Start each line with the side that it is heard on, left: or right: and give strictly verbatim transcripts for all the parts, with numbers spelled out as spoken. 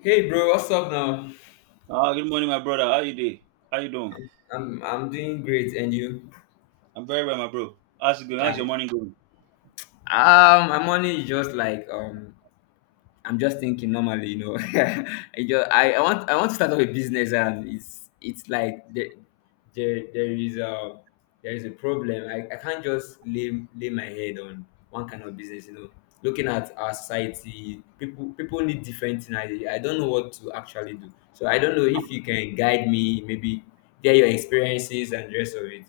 left: Hey bro, what's up now?
right: Ah, good morning, my brother. How you doing? How you doing?
left: I'm I'm, I'm doing great and you?
right: I'm very well, my bro. How's it going? How's your
left: Yeah.
right: morning going?
left: Um my money is just like um I'm just thinking normally, you know. I just I, I want I want to start up a business, and it's it's like there there, there is a there is a problem. I, I can't just lay lay my head on one kind of business, you know. Looking at our society, people people need different things. I, I don't know what to actually do. So I don't know if you can guide me, maybe get your experiences and the rest of it.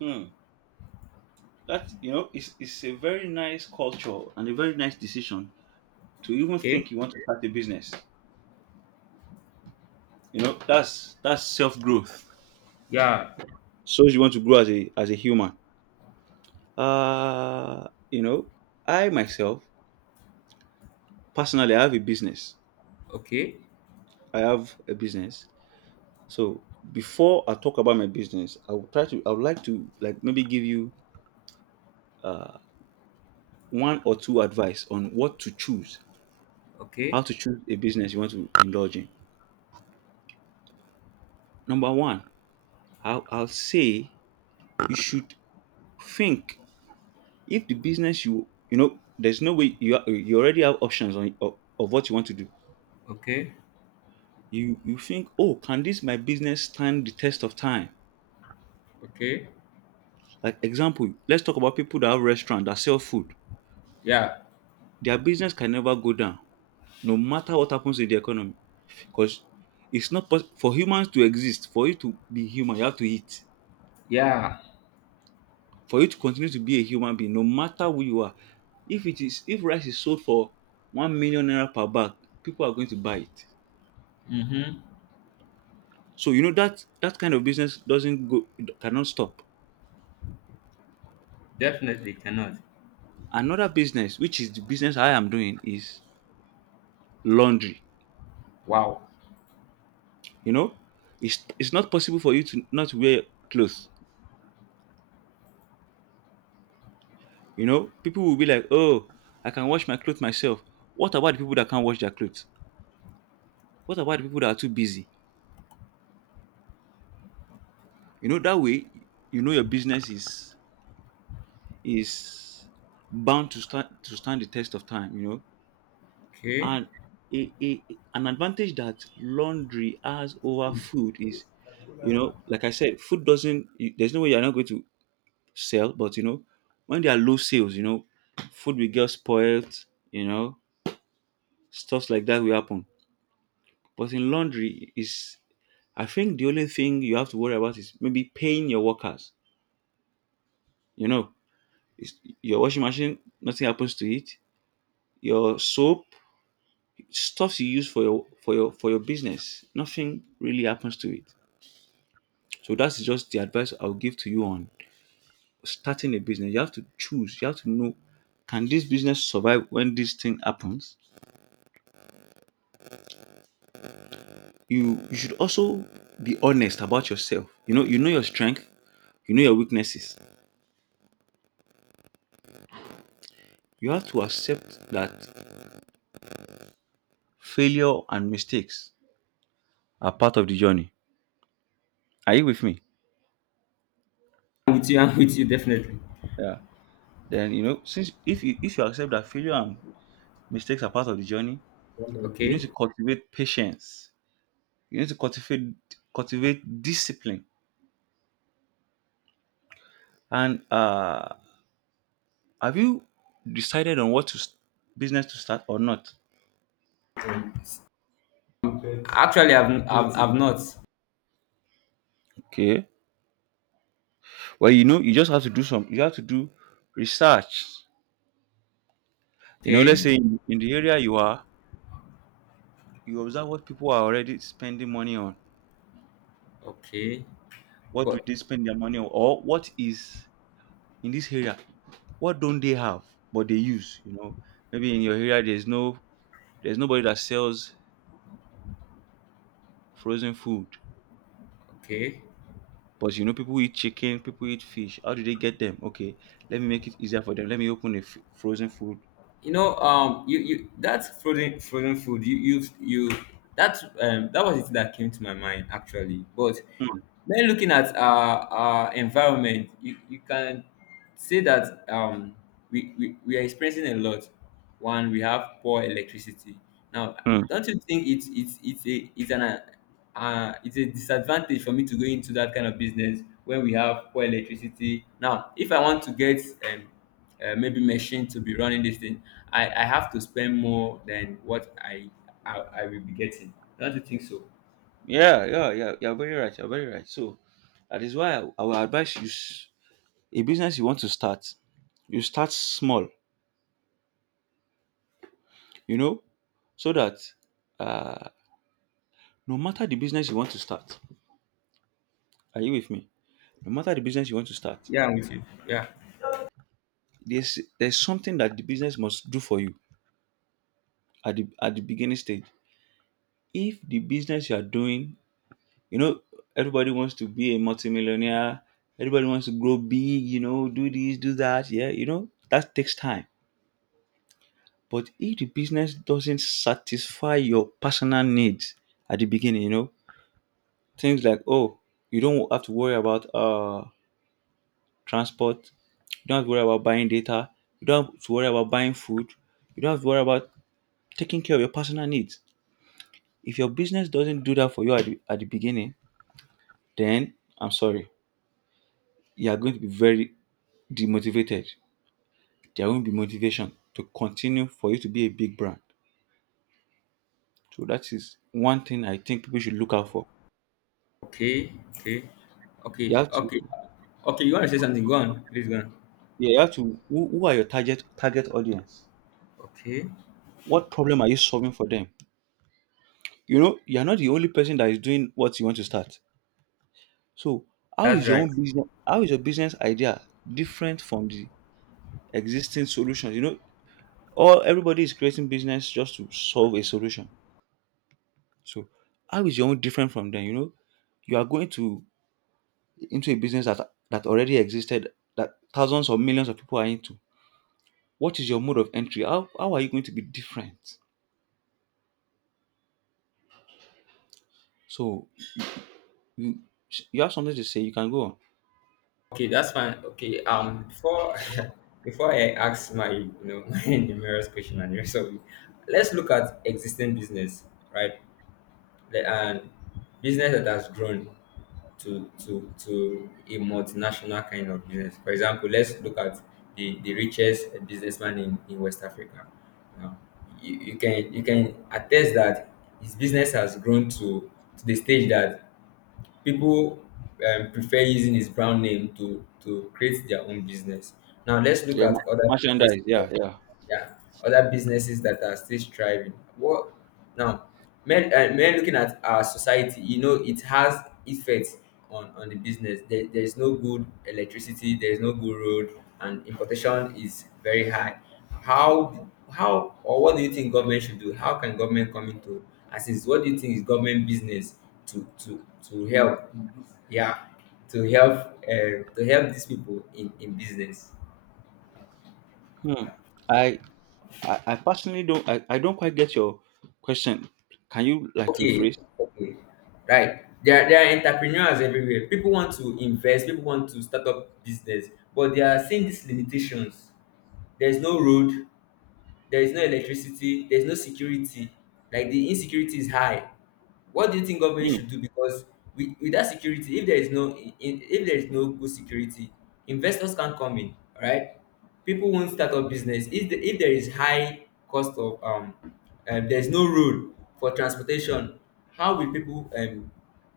right: Hmm. That you know, it's it's a very nice culture and a very nice decision to even
left: Okay.
right: think you want to start a business. You know, that's that's self growth.
left: Yeah.
right: So you want to grow as a as a human. Uh you know, I myself personally I have a business.
left: Okay.
right: I have a business. So before I talk about my business, I will try to I would like to like maybe give you one or two advice on what to choose. How
left: Okay.
right: to choose a business you want to indulge in. Number one, I'll, I'll say you should think if the business you you know there's no way you are- you already have options on of, of what you want to do.
left: Okay.
right: You you think, oh, can this my business stand the test of time?
left: Okay.
right: Like example, let's talk about people that have restaurant that sell food.
left: Yeah.
right: Their business can never go down, no matter what happens in the economy, because it's not pos- for humans to exist. For you to be human, you have to eat
left: Yeah.
right: for you to continue to be a human being no matter who you are. If it is, if rice is sold for one million naira per bag, people are going to buy it.
left: Mm-hmm.
right: So you know that that kind of business doesn't go, cannot stop.
left: Definitely cannot.
right: Another business, which is the business I am doing, is laundry.
left: Wow.
right: You know, it's it's not possible for you to not wear clothes. You know, people will be like, oh, I can wash my clothes myself. What about the people that can't wash their clothes? What about the people that are too busy? You know, that way, you know, your business is is bound to stand to stand the test of time, you know.
left: Okay.
right: And a, a, an advantage that laundry has over food is, you know, like I said, food doesn't you- there's no way you're not going to sell. But you know, when there are low sales, you know, food will get spoiled, you know, stuff like that will happen. But in laundry is, I think the only thing you have to worry about is maybe paying your workers, you know. it's, your washing machine, nothing happens to it. Your soap, stuff you use for your for your for your business, nothing really happens to it. So that's just the advice I'll give to you on starting a business. You have to choose, you have to know, can this business survive when this thing happens? you you should also be honest about yourself. You know, you know your strength, you know your weaknesses. You have to accept that failure and mistakes are part of the journey. Are you with me?
left: I'm with you. I'm with you. Definitely.
right: Yeah, then you know, since if you if you accept that failure and mistakes are part of the journey, you need
left: Okay.
right: to cultivate patience. You need to cultivate cultivate discipline. And uh, have you decided on what to s- business to start or not?
left: Actually, I've I've, I've not.
right: Okay. Well, you know, you just have to do some. You have to do research. You know, let's
left: Okay.
right: say in, in the area you are, you observe what people are already spending money on.
left: Okay.
right: What do
left: But
right: they spend their money on, or what is in this area? What don't they have, but they use? You know, maybe in your area there's no, there's nobody that sells frozen food.
left: okay.
right: But you know, people eat chicken, people eat fish. How do they get them? Okay, let me make it easier for them. Let me open a f- frozen food.
left: you know um you you that frozen frozen food, you you you that, um that was it that came to my mind actually, but
right: Mm,
left: when looking at our our environment, you you can say that, um we we, we are experiencing a lot. One, we have poor electricity now.
right: mm.
left: Don't you think it's it's it's a it's an uh, uh, it's a disadvantage for me to go into that kind of business when we have poor electricity now? If I want to get, um uh, maybe machine to be running this thing, I, I have to spend more than what I, I I will be getting. Don't you think so?
right: Yeah, yeah, yeah. You're very right. You're very right. So that is why I, I will advise you s- a business you want to start, you start small, you know, so that uh, no matter the business you want to start, are you with me? No matter the business you want to start,
left: Yeah, I'm with you. Yeah.
right: there's there's something that the business must do for you at the at the beginning stage. If the business you are doing, you know, everybody wants to be a multimillionaire. Everybody wants to grow big, you know, do this, do that. Yeah, you know, that takes time. But if the business doesn't satisfy your personal needs at the beginning, you know, things like, oh, you don't have to worry about uh transport, you don't have to worry about buying data, you don't have to worry about buying food, you don't have to worry about taking care of your personal needs. If your business doesn't do that for you at the, at the beginning, then I'm sorry, you are going to be very demotivated. There won't be motivation to continue for you to be a big brand. So that is one thing I think people should look out for.
left: Okay. Okay. Okay.
right: You have to,
left: Okay. Okay. You want to say something? Go on. Please go on.
right: yeah, you have to. Who, who are your target target audience?
left: Okay.
right: What problem are you solving for them? You know, you are not the only person that is doing what you want to start. So, how
left: That's
right: is your
left: right.
right: own business? How is your business idea different from the existing solutions? You know, all everybody is creating business just to solve a solution. So, how is your own different from them? You know, you are going to into a business that that already existed, that thousands or millions of people are into. What is your mode of entry? How, how are you going to be different? So you you have something to say, you can go on.
left: Okay. That's fine. Okay. Um. Before before I ask my, you know my numerous question and rest of it, let's look at existing business, right? The- And business that has grown to to to a multinational kind of business. For example, let's look at the, the richest businessman in, in West Africa. Now, you, you can you can attest that his business has grown to, to the stage that people, um, prefer using his brand name to, to create their own business. Now let's look
right: Yeah,
left: at
right: ma-
left: other businesses.
right: merchandise, yeah, yeah.
left: Yeah, other businesses that are still striving. What, now, men uh, men looking at our society, you know, it has effects on on the business. There, there's no good electricity, there's no good road, and importation is very high. How how or what do you think government should do? How can government come into assist? What do you think is government business to to to help? Yeah, to help, uh, to help these people in in business.
right: Hmm. I, I i personally don't, I, I don't quite get your question. Can you like
left: Okay,
right: rephrase?
left: okay, right. There are, there are entrepreneurs everywhere. People want to invest, people want to start up business, but they are seeing these limitations. There is no road, there is no electricity, there is no security. Like, the insecurity is high. What do you think government
right: Hmm.
left: should do? Because with, without security, if there is no in, if there is no good security, investors can't come in. All right, people won't start up business. If, the, if there is high cost of, um, um there's no road for transportation, how will people, um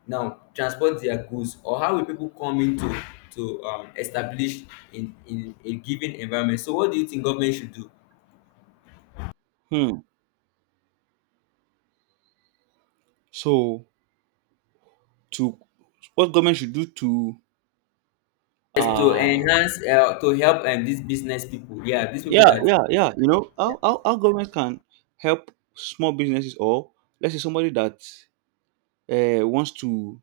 left: now transport their goods? Or how will people come in to, to um, establish in in a given environment? So what do you think government should do?
right: Hmm. So, to what government should do to
left: Yes, to
right: uh
left: enhance, uh, to help, um, these business people. Yeah, these people
right: yeah,
left: that.
right: yeah, yeah, you know, how, how, how government can help small businesses, or let's say somebody that uh, wants to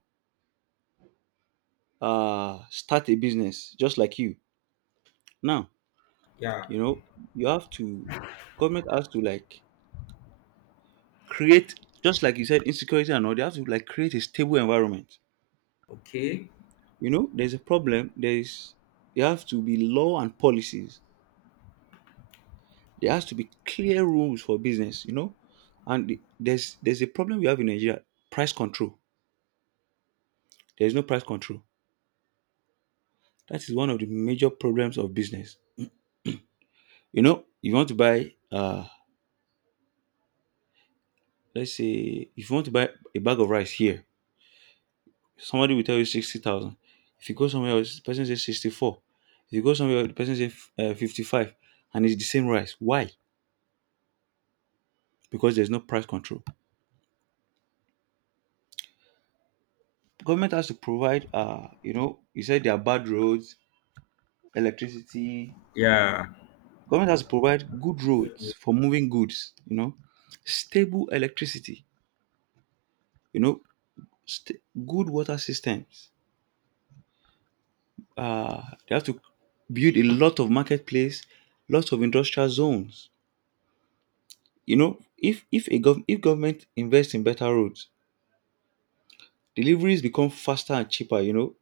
right: uh, start a business just like you. Now,
left: Yeah.
right: you know, you have to, government has to like create, just like you said, insecurity and all, they have to like create a stable environment.
left: Okay.
right: You know, there's a problem, there's, there have to be law and policies. There has to be clear rules for business, you know. And the- there's there's a problem we have in Nigeria, price control. There is no price control. That is one of the major problems of business. You know, you want to buy uh let's say if you want to buy a bag of rice here, somebody will tell you sixty thousand. If you go somewhere else, the person says sixty four. If you go somewhere else, the person says uh, fifty five, and it's the same rice. Why? Because there's no price control. Government has to provide. Uh, you know, you said there are bad roads, electricity.
left: Yeah.
right: Government has to provide good roads for moving goods. You know, stable electricity. You know, st- good water systems. Uh, they have to build a lot of marketplace, lots of industrial zones. You know, if if a gov- if government invests in better roads, deliveries become faster and cheaper. You know,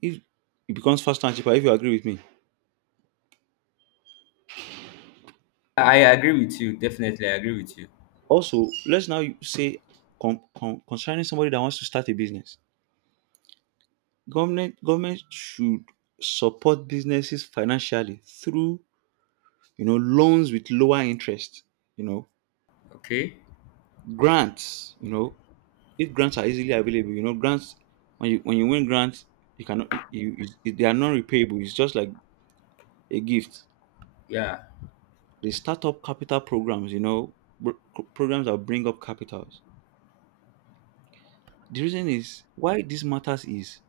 right: if it becomes faster and cheaper, if you agree with me.
left: I agree with you. Definitely, I agree with you.
right: Also, let's now say con- con- concerning somebody that wants to start a business, government government should support businesses financially through, you know, loans with lower interest. You know,
left: Okay.
right: grants. You know, if grants are easily available, you know, grants, when you when you win grants, you cannot you, you you- they are non-repayable, it's just like a gift.
left: Yeah.
right: The startup capital programs, you know, br- programs that bring up capitals. The reason is why this matters is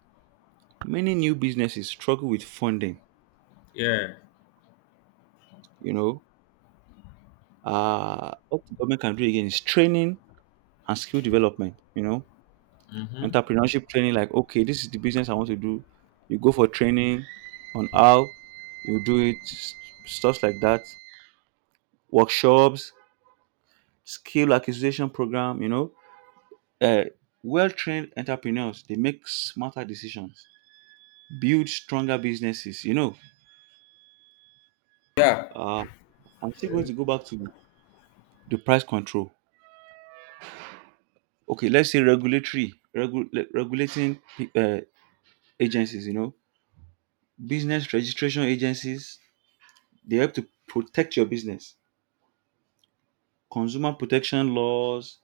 right: many new businesses struggle with funding,
left: Yeah.
right: you know. Uh, what the government can do again is training and skill development, you know,
left: Mm-hmm.
right: entrepreneurship training. Like, okay, this is the business I want to do, you go for training on how you do it s- stuff like that. Workshops, skill acquisition program, you know. Uh, well-trained entrepreneurs, they make smarter decisions, build stronger businesses, you know.
left: Yeah.
right: Uh, I'm still going to go back to the price control. Okay, let's say regulatory, regu- le- regulating uh, agencies, you know, business registration agencies, they help to protect your business. Consumer protection laws,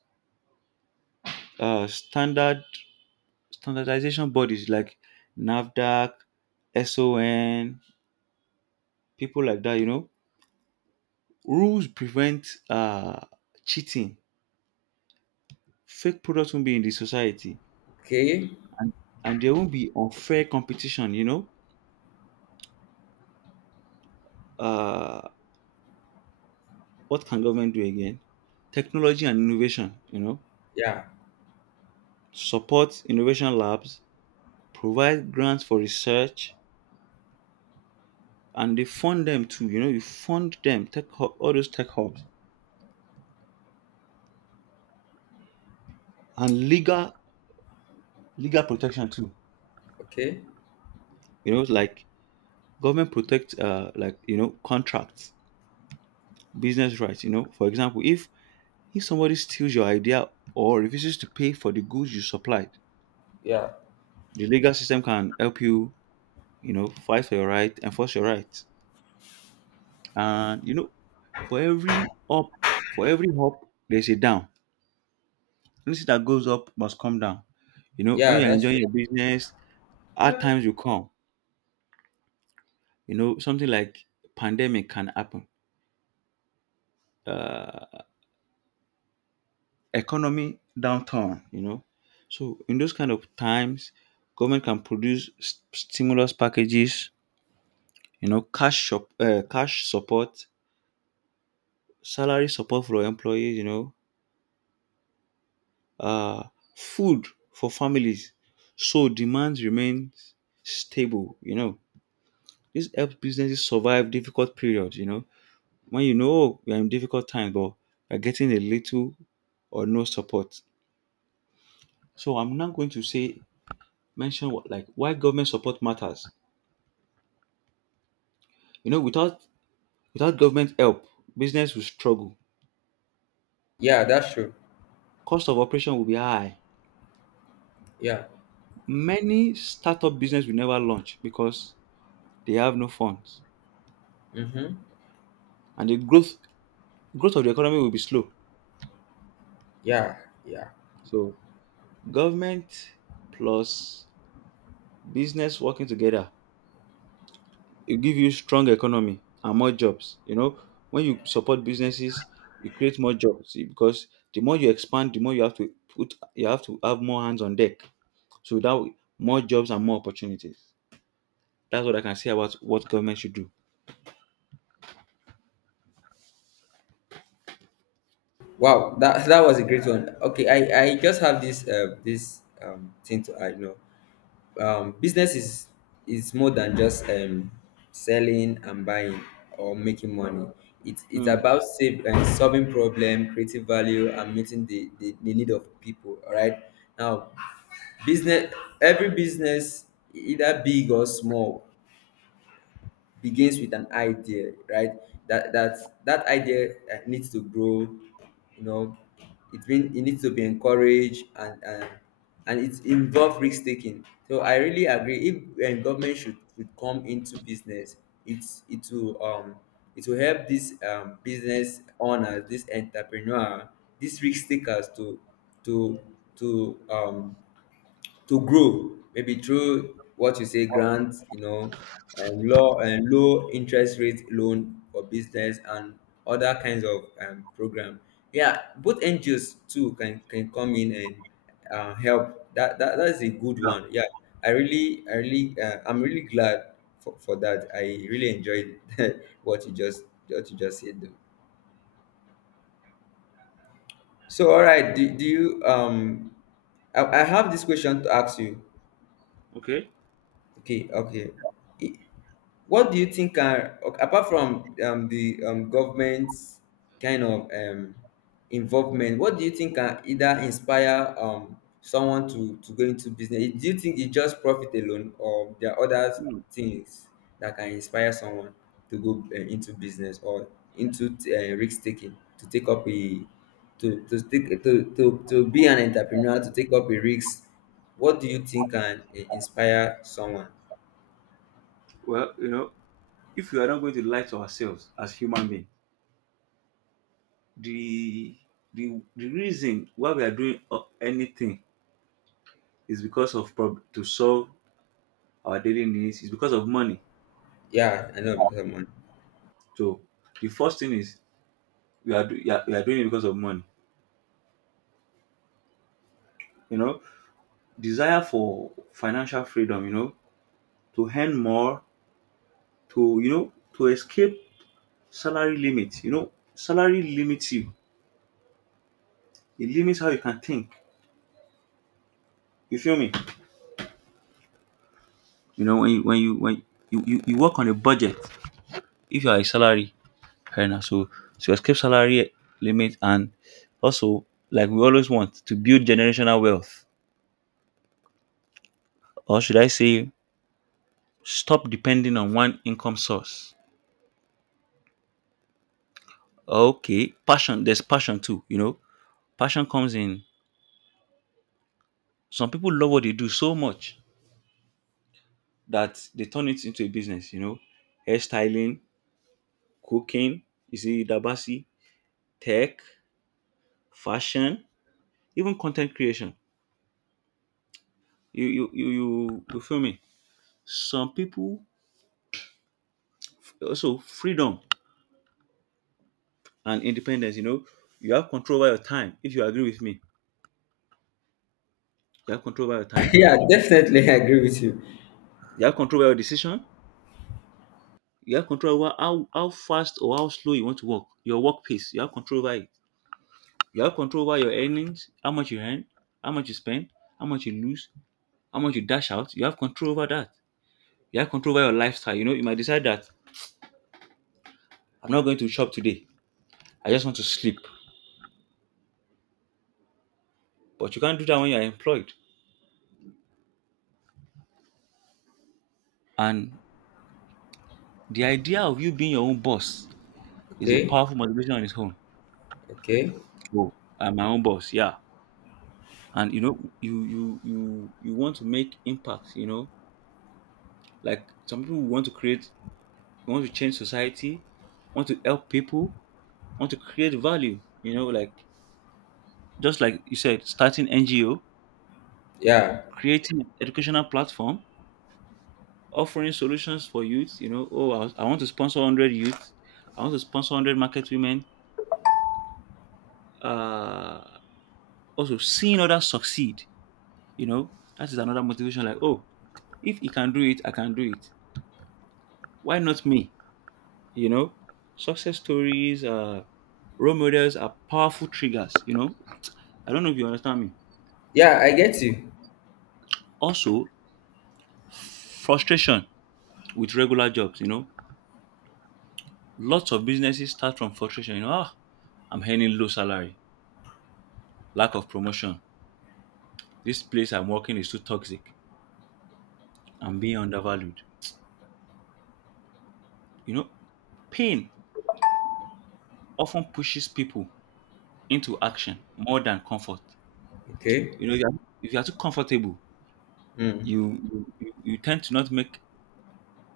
right: uh, standard standardization bodies like NAVDAC, son, people like that, you know. Rules prevent uh, cheating. Fake products won't be in the society,
left: Okay.
right: and there won't be unfair competition. You know, uh, what can government do again? Technology and innovation. You know,
left: Yeah.
right: support innovation labs, provide grants for research, and they fund them too. You know, you fund them tech hub, all those tech hubs, and legal legal protection too.
left: Okay.
right: You know, like government protect uh, like you know contracts business rights you know. For example, if If somebody steals your idea or refuses to pay for the goods you supplied,
left: Yeah.
right: the legal system can help you, you know, fight for your right, enforce your rights. And you know, for every up, for every up, there's a down. Anything that goes up must come down. You know, when
left: Yeah.
right: you're
left: That's
right: enjoying
left: true.
right: your business, hard times will come. You know, something like pandemic can happen. Uh, economy downturn. You know, so in those kind of times, government can produce s- stimulus packages, you know, cash shop, uh, cash support, salary support for employees, you know, uh, food for families, so demand remains stable, you know. This helps businesses survive difficult periods, you know. When you know, oh, you're in difficult times but you're getting a little or no support. So I'm now going to say mention what, like, why government support matters, you know. Without without government help, business will struggle,
left: Yeah. That's true.
right: cost of operation will be high.
left: Yeah.
right: Many startup business will never launch because they have no funds,
left: Mm-hmm.
right: and the growth growth of the economy will be slow.
left: Yeah. Yeah.
right: So government plus business working together, it give you strong economy and more jobs. You know, when you support businesses, you create more jobs. See, because the more you expand, the more you have to put you have to have more hands on deck. So that way, more jobs and more opportunities. That's what I can say about what government should do.
left: Wow. That that was a great one. Okay. I I just have this uh this um thing to add. You know. Um, business is is more than just, um, selling and buying, or making money. It's it's
right: Hmm.
left: about, save, um, solving problem, creating value, and meeting the, the, the need of people. All right. Now, business every business, either big or small, begins with an idea, right? that that that idea, uh, needs to grow, you know. It mean it needs to be encouraged, and and and it involve risk taking, so I really agree if, um, government should should come into business. It's it will um it will help this, um business owners, this entrepreneur, these risk takers, to to to um to grow, maybe through what you say, grants, you know, um, low and low interest rate loan for business and other kinds of, um, program. Yeah, both N G Os too can can come in and, uh, help. That, that that is a good one. Yeah, I really, I really, uh, I'm really glad for, for that. I really enjoyed what you just what you just said. Though. So, all right, do, do you um, I, I have this question to ask you.
right: Okay.
left: Okay, okay. What do you think are, o- apart from, um, the, um, government's kind of, um, involvement? What do you think can either inspire, um, someone to to go into business? Do you think it's just profit alone, or there are other
right: Hmm.
left: things that can inspire someone to go, uh, into business, or into, uh, risk taking, to take up a to to take to, to to be an entrepreneur, to take up a risk? What do you think can, uh, inspire someone?
right: Well, you know, if we are not going to lie to ourselves as human being, the the, the reason why we are doing uh, anything is because of prob- to solve our daily needs, is because of money.
left: Yeah, I know because I'm on.
right: So the first thing is, we are, do- we are we are doing it because of money, you know. Desire for financial freedom, you know, to earn more, to you know to escape salary limit, you know, salary limits you, it limits how you can think. You feel me? You know, when you when you when you, you, you work on a budget, if you are a salary. Fair enough. So to escape salary limit, and also, like, we always want to build generational wealth, or should I say, stop depending on one income source. Okay, passion. There's passion too. You know, passion comes in. Some people love what they do so much that they turn it into a business. You know, hairstyling, cooking. You see, dabasi, tech, fashion, even content creation. You you you you, you feel me? Some people also freedom and independence. You know, you have control over your time. If you agree with me, you have control over your time.
left: Yeah, definitely, I agree with you.
right: You have control over your decision. You have control over how, how fast or how slow you want to work. Your work pace. You have control over it. You have control over your earnings, how much you earn, how much you spend, how much you lose, how much you dash out. You have control over that. You have control over your lifestyle. You know, you might decide that I'm not going to shop today. I just want to sleep. But you can't do that when you're employed. And the idea of you being your own boss is a
left: Okay,
right: powerful motivation on its own.
left: okay,
right: Oh, I'm my own boss, yeah. And you know, you you you you want to make impact. You know, like some people want to create, want to change society, want to help people, want to create value. You know, like just like you said, starting N G O,
left: yeah,
right: creating an educational platform, offering solutions for youth. You know, oh, I, I want to sponsor one hundred youth. I want to sponsor one hundred market women. Uh, also seeing others succeed. You know, that is another motivation. Like, oh, if he can do it, I can do it. Why not me? You know, success stories, uh, role models are powerful triggers. You know, I don't know if you understand me.
left: yeah, I get you.
right: Also, frustration with regular jobs. You know, lots of businesses start from frustration. You know, ah, I'm earning low salary, lack of promotion. This place I'm working is too toxic. I'm being undervalued. You know, pain often pushes people into action more than comfort.
left: Okay.
right: You know, if you are if you are too comfortable,
left: Mm.
right: you, you you you tend to not make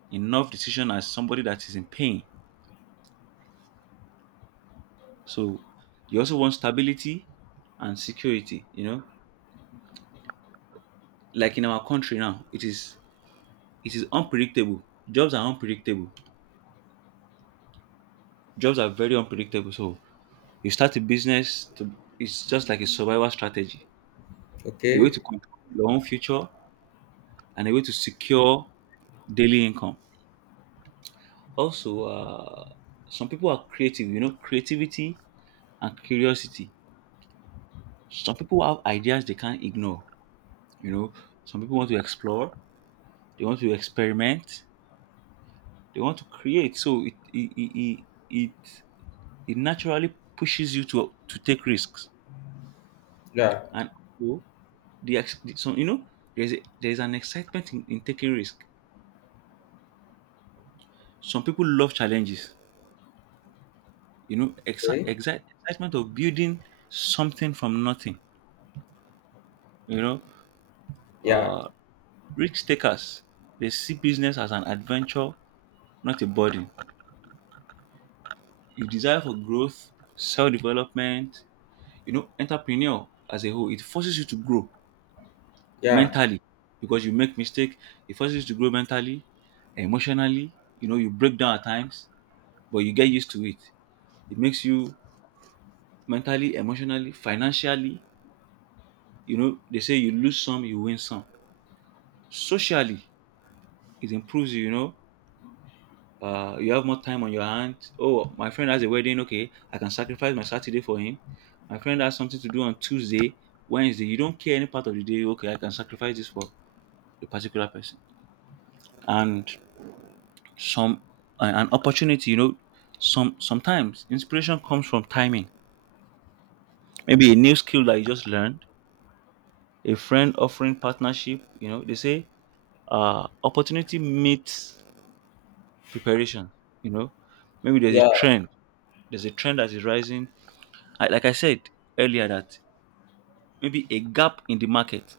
right: enough decision as somebody that is in pain. So you also want stability and security, you know? Like in our country now, it is it is unpredictable. Jobs are unpredictable. Jobs are very unpredictable. So you start a business to, it's just like a survival strategy. A way
left: Okay,
right: to control your own future, and a way to secure daily income. Also, uh, some people are creative, you know, creativity and curiosity. Some people have ideas they can't ignore, you know. Some people want to explore, they want to experiment, they want to create. So it it it, it, it it naturally pushes you to to take risks.
left: yeah.
right: And also the ex- so you know, there's a, there's an excitement in, in taking risk. Some people love challenges, you know, exci-
left: Okay,
right: exci- excitement of building something from nothing, you know.
left: yeah,
right: uh Risk takers, they see business as an adventure, not a burden. You desire for growth, self-development, you know. Entrepreneur as a whole, it forces you to grow
left: yeah,
right: mentally, because you make mistake, it forces you to grow mentally, emotionally, you know, you break down at times but you get used to it. It makes you mentally, emotionally, financially, you know, they say you lose some you win some, socially, it improves you, you know. uh, you have more time on your hand. Oh, my friend has a wedding, okay, I can sacrifice my Saturday for him. My friend has something to do on Tuesday, Wednesday, you don't care any part of the day, okay, I can sacrifice this for the particular person. And some, uh, an opportunity, you know. Some sometimes inspiration comes from timing, maybe a new skill that you just learned, a friend offering partnership. You know, they say uh opportunity meets preparation, you know. Maybe there's a
left: yeah,
right: trend, there's a trend that is rising. I, like I said earlier, that maybe a gap in the market,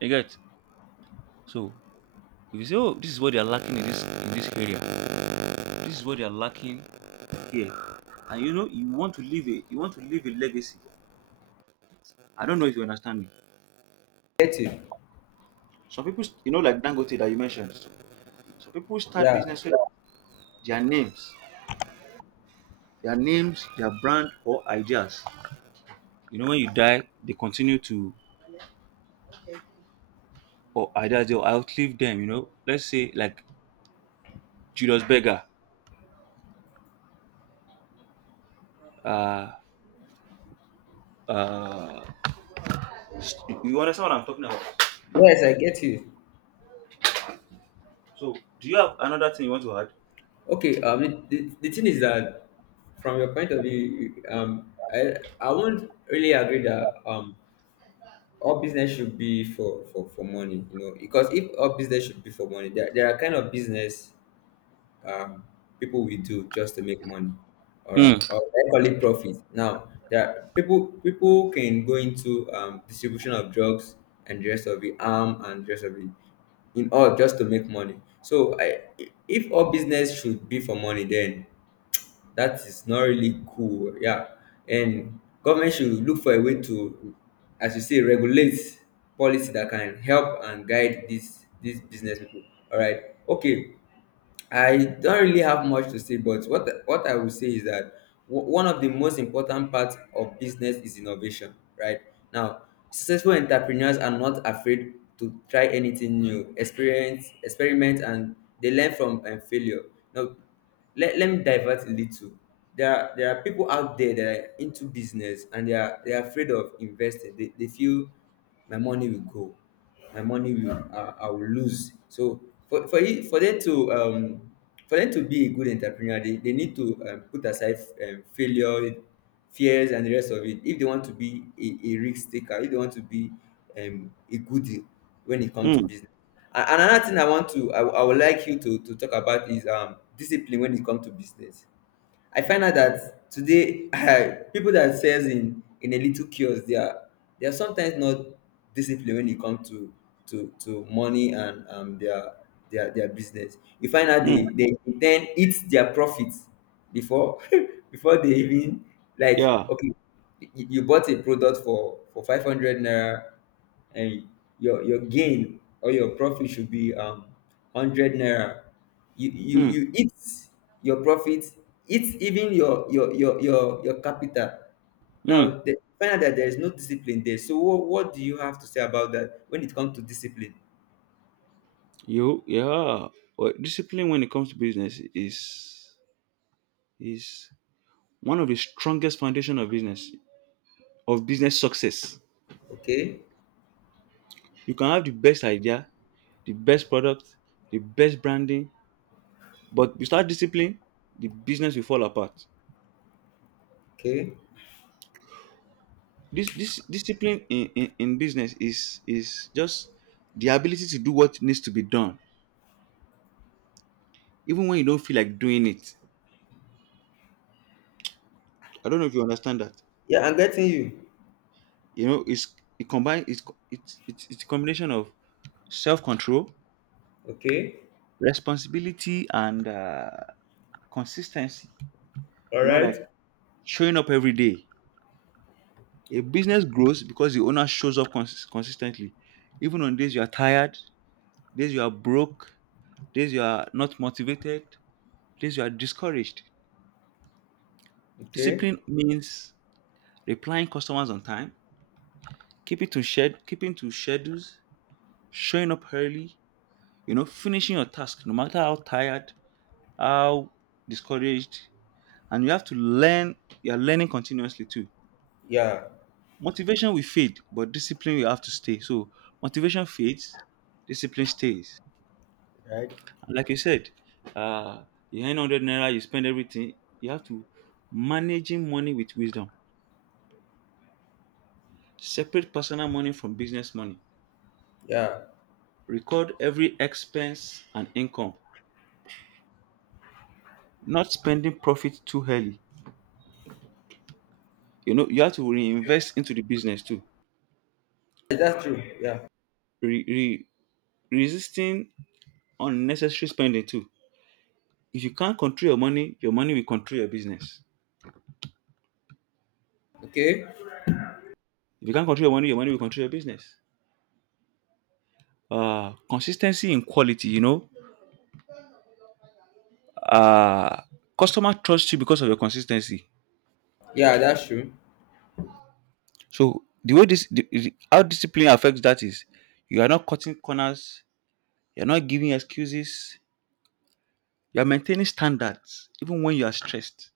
right: you get. So if you say, oh, this is what they are lacking in this in this area, this is what they are lacking here. And you know, you want to leave a you want to leave a legacy. I don't know if you understand me.
left: I get you.
right: Some people, st- you know, like Dangote that you mentioned, some people start
left: Yeah,
right: business with their names, their names, their brand or ideas. You know, when you die, they continue to or ideas they'll outlive them. You know, let's say like Julius Berger. Uh, uh, st- you understand what I'm talking about?
left: yes, I get you.
right: So, do you have another thing you want to add?
left: Okay, um, it, the, the thing is that from your point of view, you- um, I I won't really agree that, um all business should be for for for money, you know, because if all business should be for money, there there are kind of business, um, people will do just to make money. All right,
right: Hmm.
left: or I call it profit. Now there are people people can go into, um, distribution of drugs and the rest of it, arm and the rest of it, in all just to make money. So, I, if all business should be for money, then that is not really cool. Yeah, and government should look for a way to, as you say, regulate policy that can help and guide these these business people. All right, okay. I don't really have much to say, but what what I will say is that, w- one of the most important parts of business is innovation, right? Now, successful entrepreneurs are not afraid to try anything new, experience, experiment, and they learn from, um, failure. Now, let, let me divert a little. There are there are people out there that are into business, and they are they are afraid of investing. They, they feel my money will go, my money will, I, I will lose. So, for for it, for them to um for them to be a good entrepreneur, they, they need to, um, put aside, um, failure, fears, and the rest of it. If they want to be a, a risk taker, if they want to be, um, a goodie when it comes to
right: Hmm.
left: business. And another thing I want to I, wou- I would like you to, to talk about is, um discipline when it comes to business. I find out that today I, people that sells in in a little kiosk, they are they are sometimes not disciplined when it comes to to to money and, um their their their business. You find out they
right: Hmm.
left: they then eat their profits before before they even, like,
right: Yeah.
left: okay, you, you bought a product for for five hundred naira, and your your gain or your profit should be, um hundred naira. You you
right: Hmm.
left: you eat your profit, eat even your your your your your capital.
right: Hmm.
left: Now the find out that there is no discipline there. So what, what do you have to say about that when it comes to discipline?
right: You yeah. Well, discipline when it comes to business is is one of the strongest foundation of business, of business success.
left: Okay,
right: You can have the best idea, the best product, the best branding, but without discipline the business will fall apart.
left: okay,
right: this this discipline in, in in business is is just the ability to do what needs to be done even when you don't feel like doing it. I don't know if you understand that.
left: yeah, I'm getting you.
right: You know, it's it combine it's co- it's it's, it's a combination of self-control,
left: Okay,
right: responsibility, and uh consistency.
left: all
right: You know,
left: right,
right: like showing up every day. A business grows because the owner shows up cons- consistently, even on days you are tired, days you are broke, days you are not motivated, days you are discouraged.
left: okay,
right: Discipline means replying customers on time, keeping to shed, keeping to schedules, showing up early, you know, finishing your task no matter how tired, how discouraged, and you have to learn. You are learning continuously too.
left: yeah,
right: Motivation will fade, but discipline will have to stay. So motivation fades, discipline stays.
left: right,
right: And like you said, uh, you earn hundred naira, you spend everything. You have to managing money with wisdom. Separate personal money from business money.
left: yeah,
right: Record every expense and income. Not spending profit too early. You know you have to reinvest into the business too.
left: that's true. Yeah,
right: Re- re- resisting unnecessary spending too. If you can't control your money, your money will control your business.
left: okay,
right: If you can't control your money, your money will control your business. Uh, consistency in quality, you know. Uh, customer trusts you because of your consistency.
left: yeah, that's true.
right: So the way this, the, the- how discipline affects that is, you are not cutting corners, you are not giving excuses, you are maintaining standards even when you are stressed.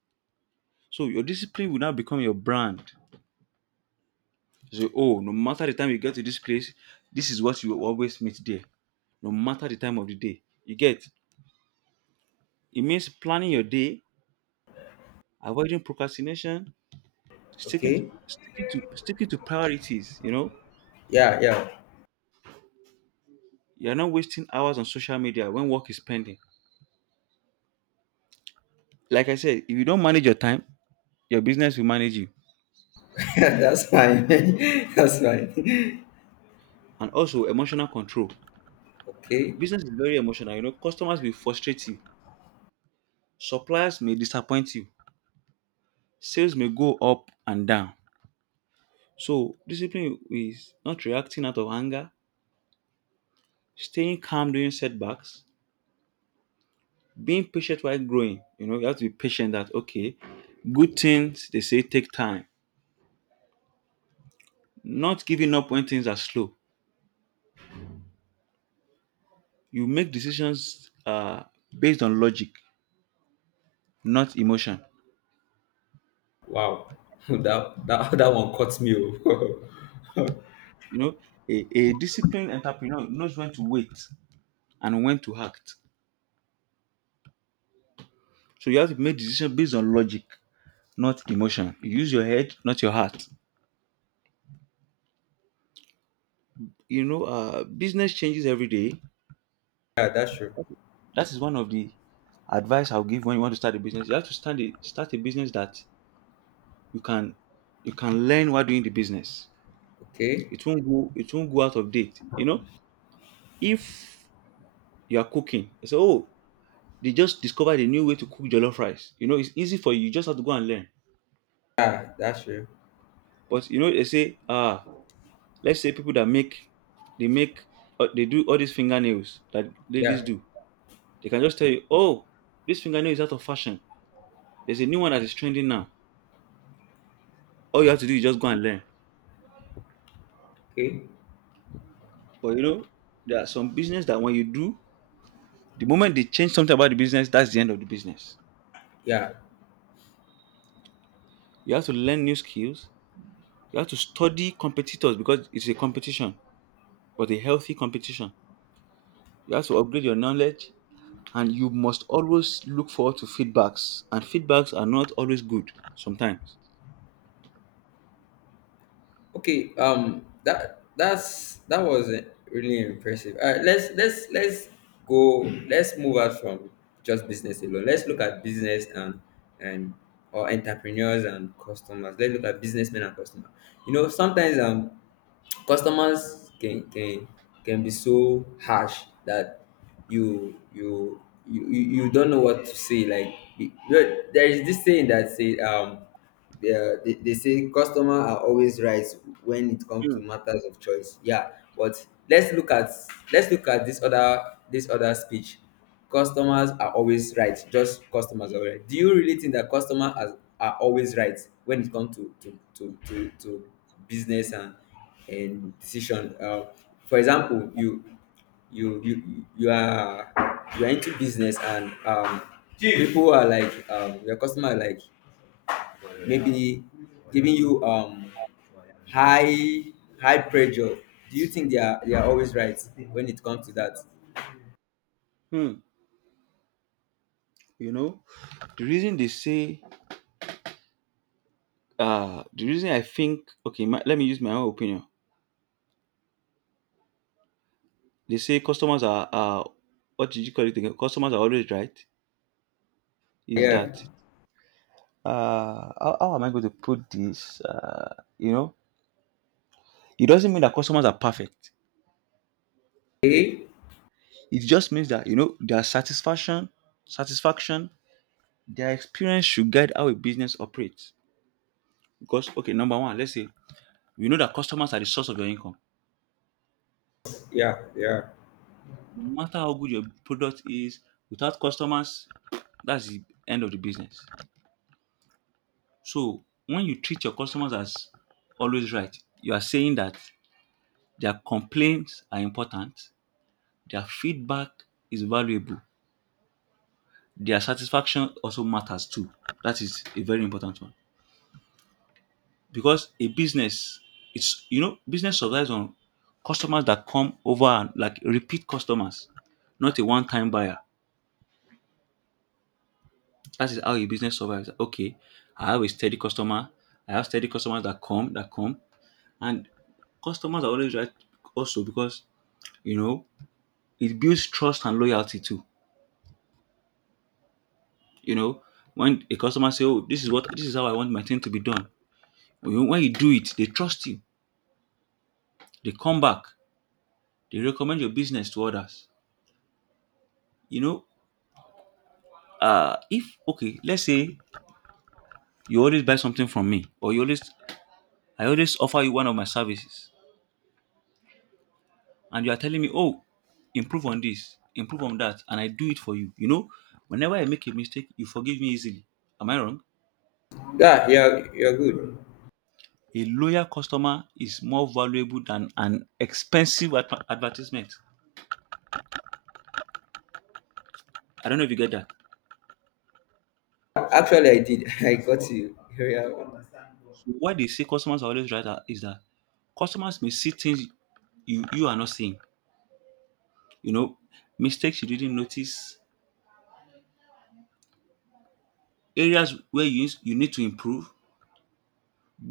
right: So your discipline will now become your brand. So oh, no matter the time you get to this place, this is what you will always meet there. No matter the time of the day, you get. It means planning your day, avoiding procrastination, sticking to,
left: Okay,
right: sticking to sticking to priorities. You know,
left: yeah, yeah.
right: you're not wasting hours on social media when work is pending. Like I said, if you don't manage your time, your business will manage you.
left: That's fine. That's fine.
right: And also emotional control.
left: Okay.
right: Business is very emotional. You know, customers will frustrate you, suppliers may disappoint you, sales may go up and down. So discipline is not reacting out of anger, staying calm during setbacks, being patient while growing. You know, you have to be patient that okay, good things, they say, take time. Not giving up when things are slow. You make decisions uh, based on logic, not emotion.
left: Wow. That that that one caught me. Oh.
right: You know, a, a disciplined entrepreneur knows when to wait and when to act. So you have to make decisions based on logic, not emotion. You use your head, not your heart. You know, uh, business changes every day.
left: Yeah, that's true.
right: That is one of the advice I'll give when you want to start a business. You have to start a, start a business that you can you can learn while doing the business.
left: Okay.
right: It won't go it won't go out of date. You know, if you are cooking, I say, oh, they just discovered a new way to cook jollof rice. You know, it's easy for you. You just have to go and learn.
left: Yeah, that's true.
right: But you know, they say, ah, let's say people that make, they make, uh, they do all these fingernails that ladies
left: Yeah.
right: do. They can just tell you, oh, this fingernail is out of fashion. There's a new one that is trending now. All you have to do is just go and learn.
left: Okay.
right: But you know, there are some business that when you do, the moment they change something about the business, that's the end of the business.
left: Yeah.
right: You have to learn new skills. You have to study competitors because it's a competition, but a healthy competition. You have to upgrade your knowledge and you must always look forward to feedbacks. And feedbacks are not always good sometimes.
left: Okay. Um. That that's that was uh, really impressive. All right. Let's let's let's go. Let's move out from just business alone. Let's look at business and and or entrepreneurs and customers. Let's look at businessmen and customers. You know, sometimes, um customers can can can be so harsh that you you you you you don't know what to say, like, you- there there is this saying that say, um yeah, they, they say customer are always right when it comes to
right: Mm,
left: matters of choice. Yeah, but let's look at let's look at this other this other speech. Customers are always right. Just customers are right. Do you really think that customers are, are always right when it comes to to to to, to business and and decision? Uh, for example, you you you you are you are into business and um Chief, people are like um your customer are like maybe giving you um high high pressure. Do you think they are they are always right when it comes to that?
right: mm. You know, the reason they say, uh, the reason, I think, okay, my, let me use my own opinion. They say customers are, uh, what did you call it again? Customers are always right. Is
left: Yeah.
right: that, uh, how, how am I going to put this? Uh, you know, it doesn't mean that customers are perfect.
left: Eh?
right: It just means that, you know, their satisfaction, satisfaction, their experience should guide how a business operates. Because, okay, number one, let's say we know that customers are the source of your income.
left: Yeah, yeah,
right: No matter how good your product is, without customers, that's the end of the business. So when you treat your customers as always right, you are saying that their complaints are important, their feedback is valuable, their satisfaction also matters too. That is a very important one. Because a business, it's, you know, business survives on customers that come over and like repeat customers, not a one-time buyer. That is how a business survives. Okay, i have a steady customer I have steady customers that come that come, and customers are always right also because, you know, it builds trust and loyalty too. You know, when a customer say, oh, this is what this is how I want my thing to be done, when you when you do it, they trust you, they come back, they recommend your business to others. You know, uh if okay, let's say you always buy something from me, or you always, I always offer you one of my services, and you are telling me, oh, improve on this, improve on that, and I do it for you, you know, whenever I make a mistake, you forgive me easily. Am I wrong?
left: yeah, yeah, you're good.
right: A loyal customer is more valuable than an expensive adver- advertisement. I don't know if you get that.
left: Actually, I did. I got you. Yeah.
right: So why they say customers are always right are- is that customers may see things you you are not seeing, you know, mistakes you didn't notice, areas where you, you need to improve,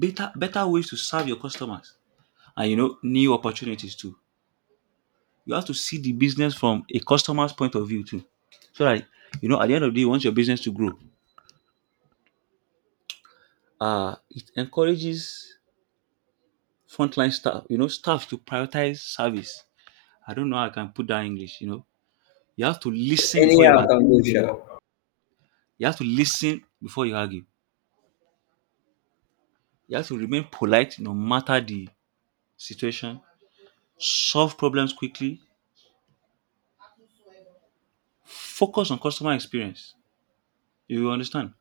right: better better ways to serve your customers, and you know, new opportunities too. You have to see the business from a customer's point of view too, so that, you know, at the end of the day, you want your business to grow. Uh, it encourages frontline staff, you know, staff to prioritize service. I don't know how I can put that in English. You know, you have to listen before
left: Anyhow
right: you
left: I
right: argue.
left: can go sha.
right: You have to listen before you argue. You have to remain polite no matter the situation. Solve problems quickly. Focus on customer experience. You understand?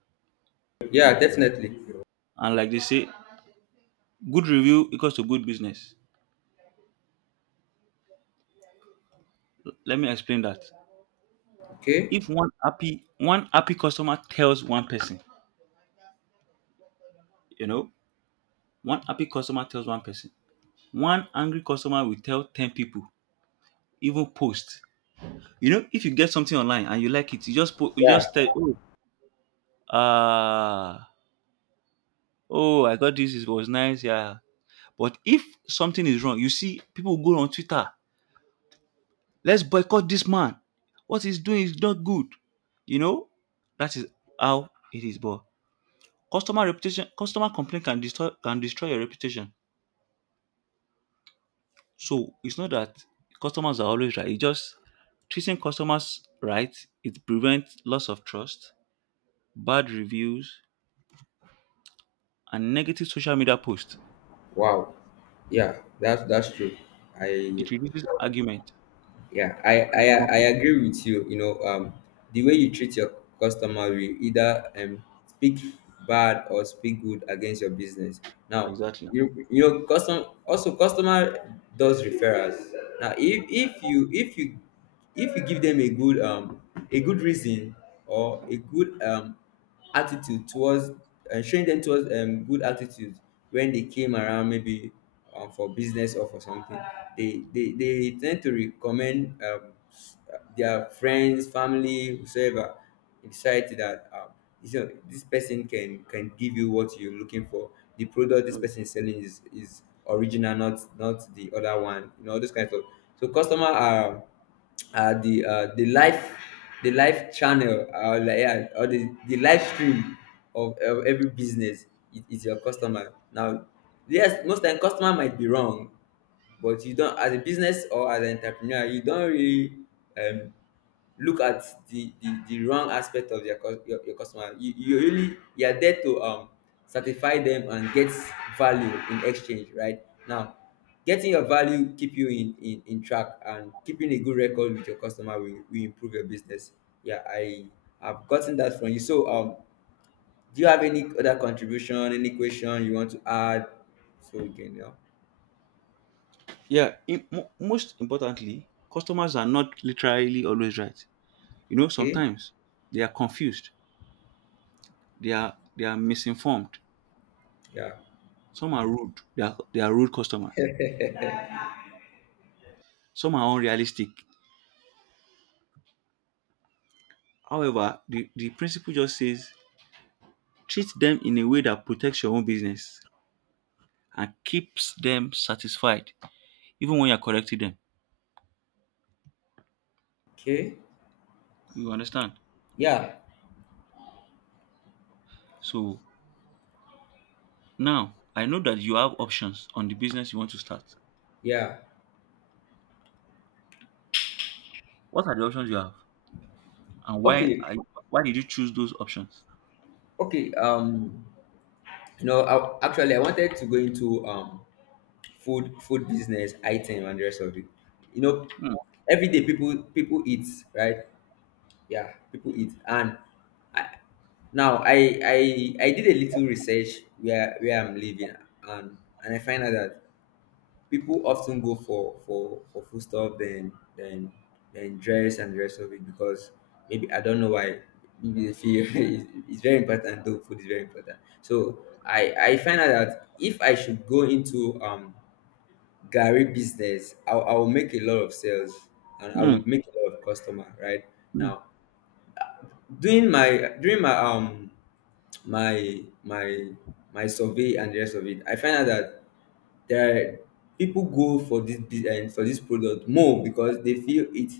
left: Yeah, definitely.
right: And like they say, good review equals to good business. Let me explain that.
left: Okay.
right: If one happy one happy customer tells one person, you know, one happy customer tells one person, one angry customer will tell ten people, even post. You know, if you get something online and you like it, you just po- you
left: Yeah.
right: just tell, oh, ah, oh, I got this. It was nice, yeah. But if something is wrong, you see people go on Twitter. Let's boycott this man. What he's doing is not good. You know, that is how it is. But customer reputation, customer complaint can destroy can destroy your reputation. So it's not that customers are always right. It's just treating customers right. It prevents loss of trust, bad reviews, and negative social media posts.
left: Wow. Yeah, that's that's true. I—
right: It reduces argument
left: Yeah, I, I
right: and
left: I
right: conflict.
left: agree with you. You know, um, the way you treat your customer will either um speak bad or speak good against your business. Now,
right: Exactly.
left: you you know, custom also customer does referrals. Now, if if you if you if you give them a good um a good reason or a good um attitude towards, uh, showing them towards, um, good attitude when they came around, maybe, um, for business or for something, they they, they tend to recommend, um, their friends, family, whosoever in society, that, um, you know, this person can can give you what you're looking for. The product this person is selling is is original, not not the other one, you know, all those kinds of— so customer are, uh, the uh, the live the live channel, uh, like, yeah, or the, the live stream of, of every business is, is your customer. Now, yes, most time customer might be wrong, but you don't— as a business or as an entrepreneur, you don't really, um, look at the, the the wrong aspect of their cus- your, your customer. You, you really you are there to, um satisfy them and get value in exchange, right? Now, getting your value keep you in in, in track, and keeping a good record with your customer will, will improve your business. Yeah, I have gotten that from you. So, um do you have any other contribution, any question you want to add, so we can? Yeah.
right: Yeah. Im- mo- most importantly, customers are not literally always right. You know,
left: Okay.
right: sometimes they are confused, they are they are misinformed,
left: Yeah.
right: some are rude, they are, they are rude customers, some are unrealistic. However, the, the principle just says treat them in a way that protects your own business and keeps them satisfied even when you're correcting them.
left: Okay.
right: You understand?
left: Yeah,
right: So now I know that you have options on the business you want to start.
left: yeah.
right: What are the options you have and why
left: Okay,
right: are you, why did you choose those options?
left: okay. Um, you know, I, actually, I wanted to go into, um food, food business, item, and the rest of it. You know,
right: Hmm.
left: every day, people people eat, right? Yeah, people eat. And I, now I I I did a little research where where I'm living, and and I find out that people often go for for for food stuff, then then then dress and the rest of it. Because maybe I don't know why, maybe they feel, it's, it's very important, though food is very important. So I I find out that if I should go into, um Gary business, I I will make a lot of sales and I
right: Hmm.
left: would make a lot of customer, right?
right: Hmm.
left: Now, during my, during my um my my my survey and the rest of it, I find out that there are— people go for this bu- um, for this product more because they feel it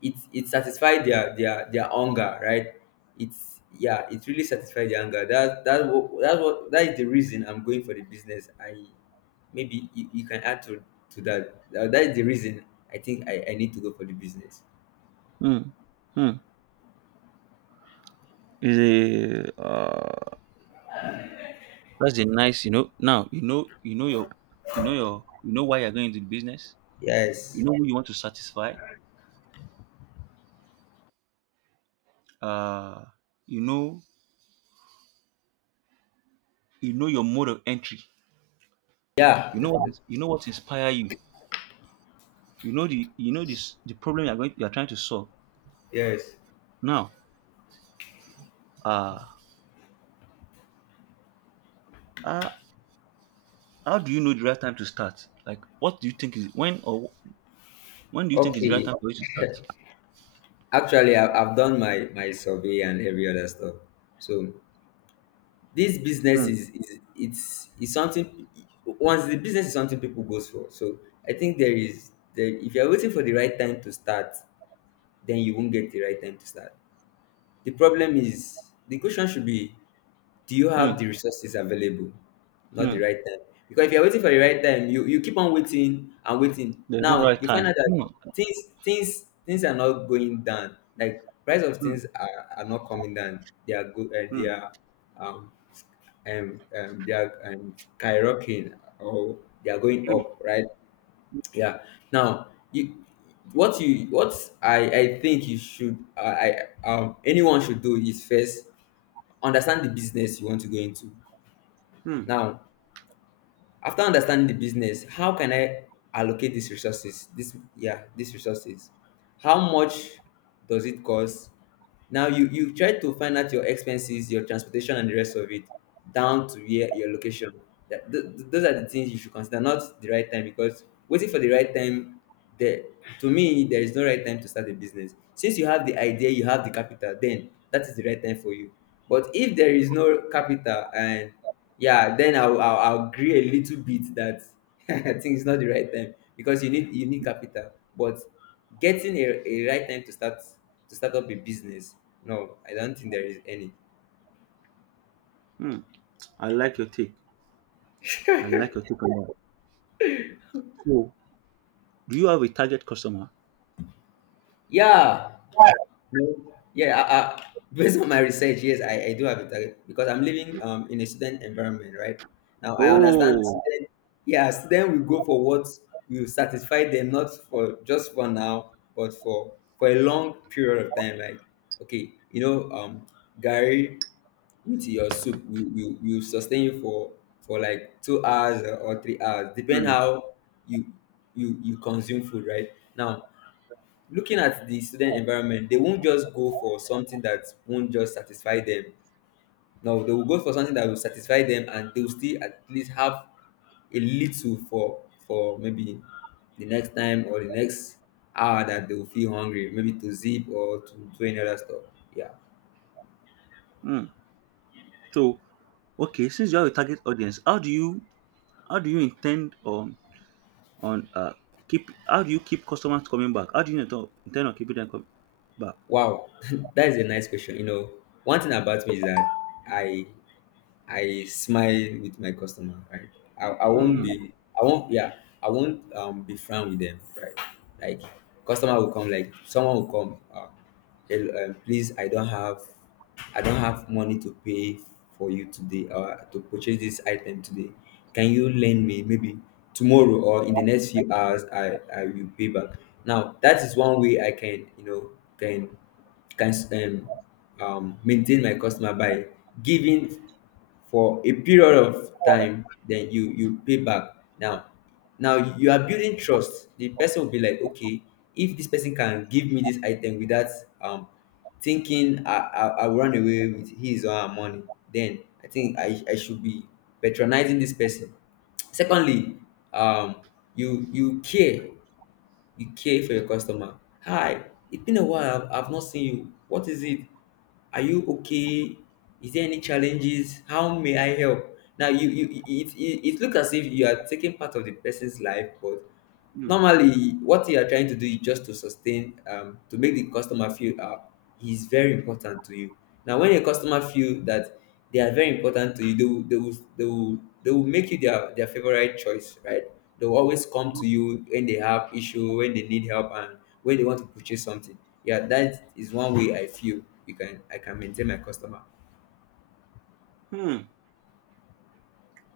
left: it it satisfies their their their hunger, right? It's— yeah, it really satisfies the hunger. That that's what that's what that is the reason I'm going for the business. I maybe you, you can add to to that. Uh, that is the reason I think I, I need to go for the business.
right: Hmm. Hmm. Is a uh, that's the nice, you know. Now you know, you know your, you know your, you know why you're going into the business. You
left: Yes.
right: know who you want to satisfy. Uh, you know, you know your mode of entry.
left: Yeah,
right: You know
left: definitely.
right: what, you know what inspire you. You know the, you know this the problem you're going you're trying to solve.
left: Yes.
right: Now, uh, uh how do you know the right time to start? Like, what do you think is when, or when do you think is the right
left: Okay,
right: time for you to start?
left: actually, I, I've done my my survey and every other stuff. So this business
right: Hmm.
left: is, is it's it's something. Once the business is something people goes for, so I think there is there if you're waiting for the right time to start, then you won't get the right time to start. The problem is— the question should be, do you
right: Hmm.
left: have the resources available, not the
right: Hmm.
left: right time. Because if you're waiting for the right time, you you keep on waiting and waiting.
right: There's no
left: Now
right: right
left: you find
right: time.
left: out that
right: Hmm.
left: things things things are not going down. Like, price of
right: Hmm.
left: things are, are not coming down. They are good, uh, they
right: Hmm.
left: are, um um, um, they are, um, skyrocketing, or they are going
right: Hmm.
left: up, right? Yeah. Now, you, what you what I, I think you should I, I um anyone should do is first understand the business you want to go into.
right: Hmm.
left: Now, after understanding the business, how can I allocate these resources, this yeah these resources? How much does it cost? Now, you you try to find out your expenses, your transportation, and the rest of it, down to where your location. That th- th- those are the things you should consider, not the right time. Because waiting for the right time— there to me, there is no right time to start a business. Since you have the idea, you have the capital, then that is the right time for you. But if there is no capital, and— yeah, then i'll i'll, I'll agree a little bit that, I think it's not the right time, because you need you need capital. But getting a, a right time to start to start up a business— no, I don't think there is any.
right: Hmm. I like your take. I like your take on that. So, do you have a target customer?
left: Yeah. No, yeah, I, I, based on my research, yes, I, I do have a target, because I'm living, um in a student environment, right? Now I understand
right: Oh,
left: student, yeah, student will go for what will satisfy them, not for just for now, but for for a long period of time. Like, okay, you know, um, Gary with your soup will will, will sustain you for for like two hours or, or three hours, depend
right: mm,
left: how you you you consume food, right? Now, looking at the student environment, they won't just go for something that won't just satisfy them. No, they will go for something that will satisfy them, and they will still at least have a little for for maybe the next time or the next hour that they will feel hungry, maybe to zip or to do any other stuff. Yeah.
right: mm. So okay, since you have a target audience, how do you, how do you intend on on uh keep, how do you keep customers coming back? How do you intend intend on keeping them coming back?
left: Wow. That is a nice question, you know. One thing about me is that i I smile with my customer, right? I, I won't
right: Hmm.
left: be I won't yeah, I won't um be frank with them, right? Like, customer will come— like someone will come, uh, "Hello, um, please, I don't have I don't have money to pay for you today or to purchase this item today. Can you lend me, maybe tomorrow or in the next few hours, I, I will pay back." Now, that is one way I can, you know, can can um, um, maintain my customer, by giving for a period of time, then you you pay back. Now, now you are building trust. The person will be like, okay, if this person can give me this item without, um thinking i i, I will run away with his or her money, then I think i, I should be patronizing this person. Secondly, um you you care you care for your customer. Hi, it's been a while. I've, I've not seen you. What is it? Are you okay? Is there any challenges? How may I help? Now, you you it, it, it looks as if you are taking part of the person's life, but
right: Hmm.
left: normally what you are trying to do is just to sustain um, to make the customer feel, uh, he's very important to you. Now, when a customer feel that they are very important to you, they will they will they will, they will make you their, their favorite choice, right? They will always come to you when they have issue, when they need help, and when they want to purchase something. Yeah, that is one way I feel you can I can maintain my customer.
right: Hmm.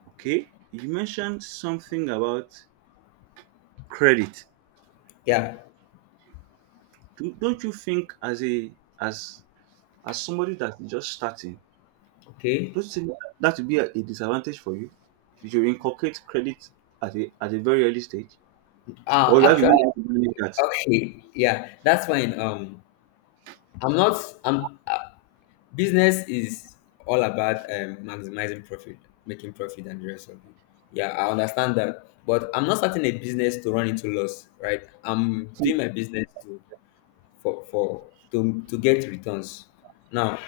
right: Okay, you mentioned something about credit.
left: Yeah.
right: Do, don't you think as a, as, as somebody that's just starting,
left: Okay.
right: don't you think that would be a, a disadvantage for you if you should inculcate credit at a, at a very early stage?
left: Uh
right: Or you have a way
left: actually,
right: to manage that?
left: okay, yeah, that's fine. um I'm not I'm I Business is all about, um, maximizing profit, making profit, and the rest of it. Yeah, I understand that, but I'm not starting a business to run into loss, right? I'm
right: Hmm.
left: doing my business to for for to to get returns. Now,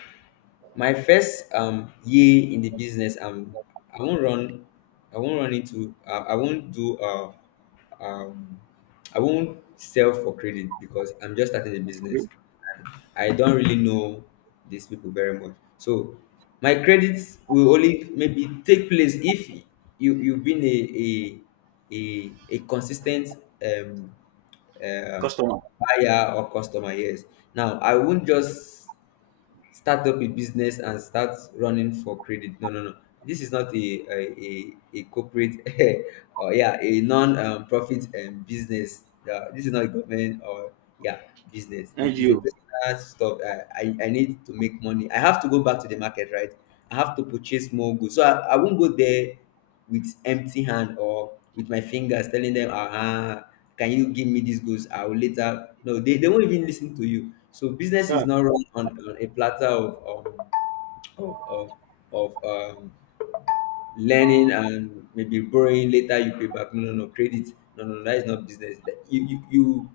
left: my first um year in the business, um i won't run i won't run into uh, i won't do uh um I won't sell for credit, because I'm just starting a business.
right: Great.
left: I don't really know these people very much. So my credits will only maybe take place if you you've been a a a, a consistent, um uh,
right: Customer.
left: buyer or customer. Yes. Now, I won't just start up a business and start running for credit. No, no, no. This is not a a, a, a corporate, or, yeah, a non um, profit, um, business. Uh, this is not a government or— yeah, business. It, it's a
right: N G O.
left: personal stuff. I, I I need to make money. I have to go back to the market, right? I have to purchase more goods. So I, I won't go there with empty hand or with my fingers, telling them, ah, "Can you give me these goods? I will later." No, they, they won't even listen to you. So business is
right: Yeah,
left: not run on, on a platter of, um, of, of, of um, learning and maybe borrowing later you pay back. No no no credit, no no no, that is not business. That- you you, you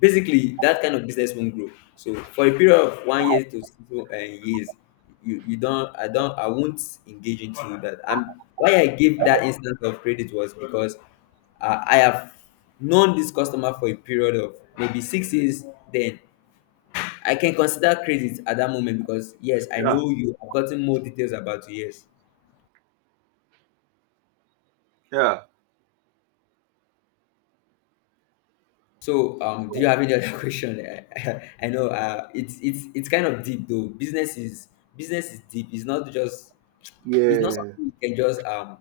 left: basically, that kind of business won't grow. So for a period of one year to six uh, years, you you don't I don't I won't engage into that. I'm Why I gave that instance of credit was because uh, I have known this customer for a period of maybe six years, then I can consider credit at that moment, because yes, I
right: yeah,
left: know you, have gotten more details about you. Yes.
right: yeah,
left: So, um, do you have any other question? I I know, uh, it's it's it's kind of deep though. Business is, business is deep. It's not just, it's not
right: yeah,
left: something you can just um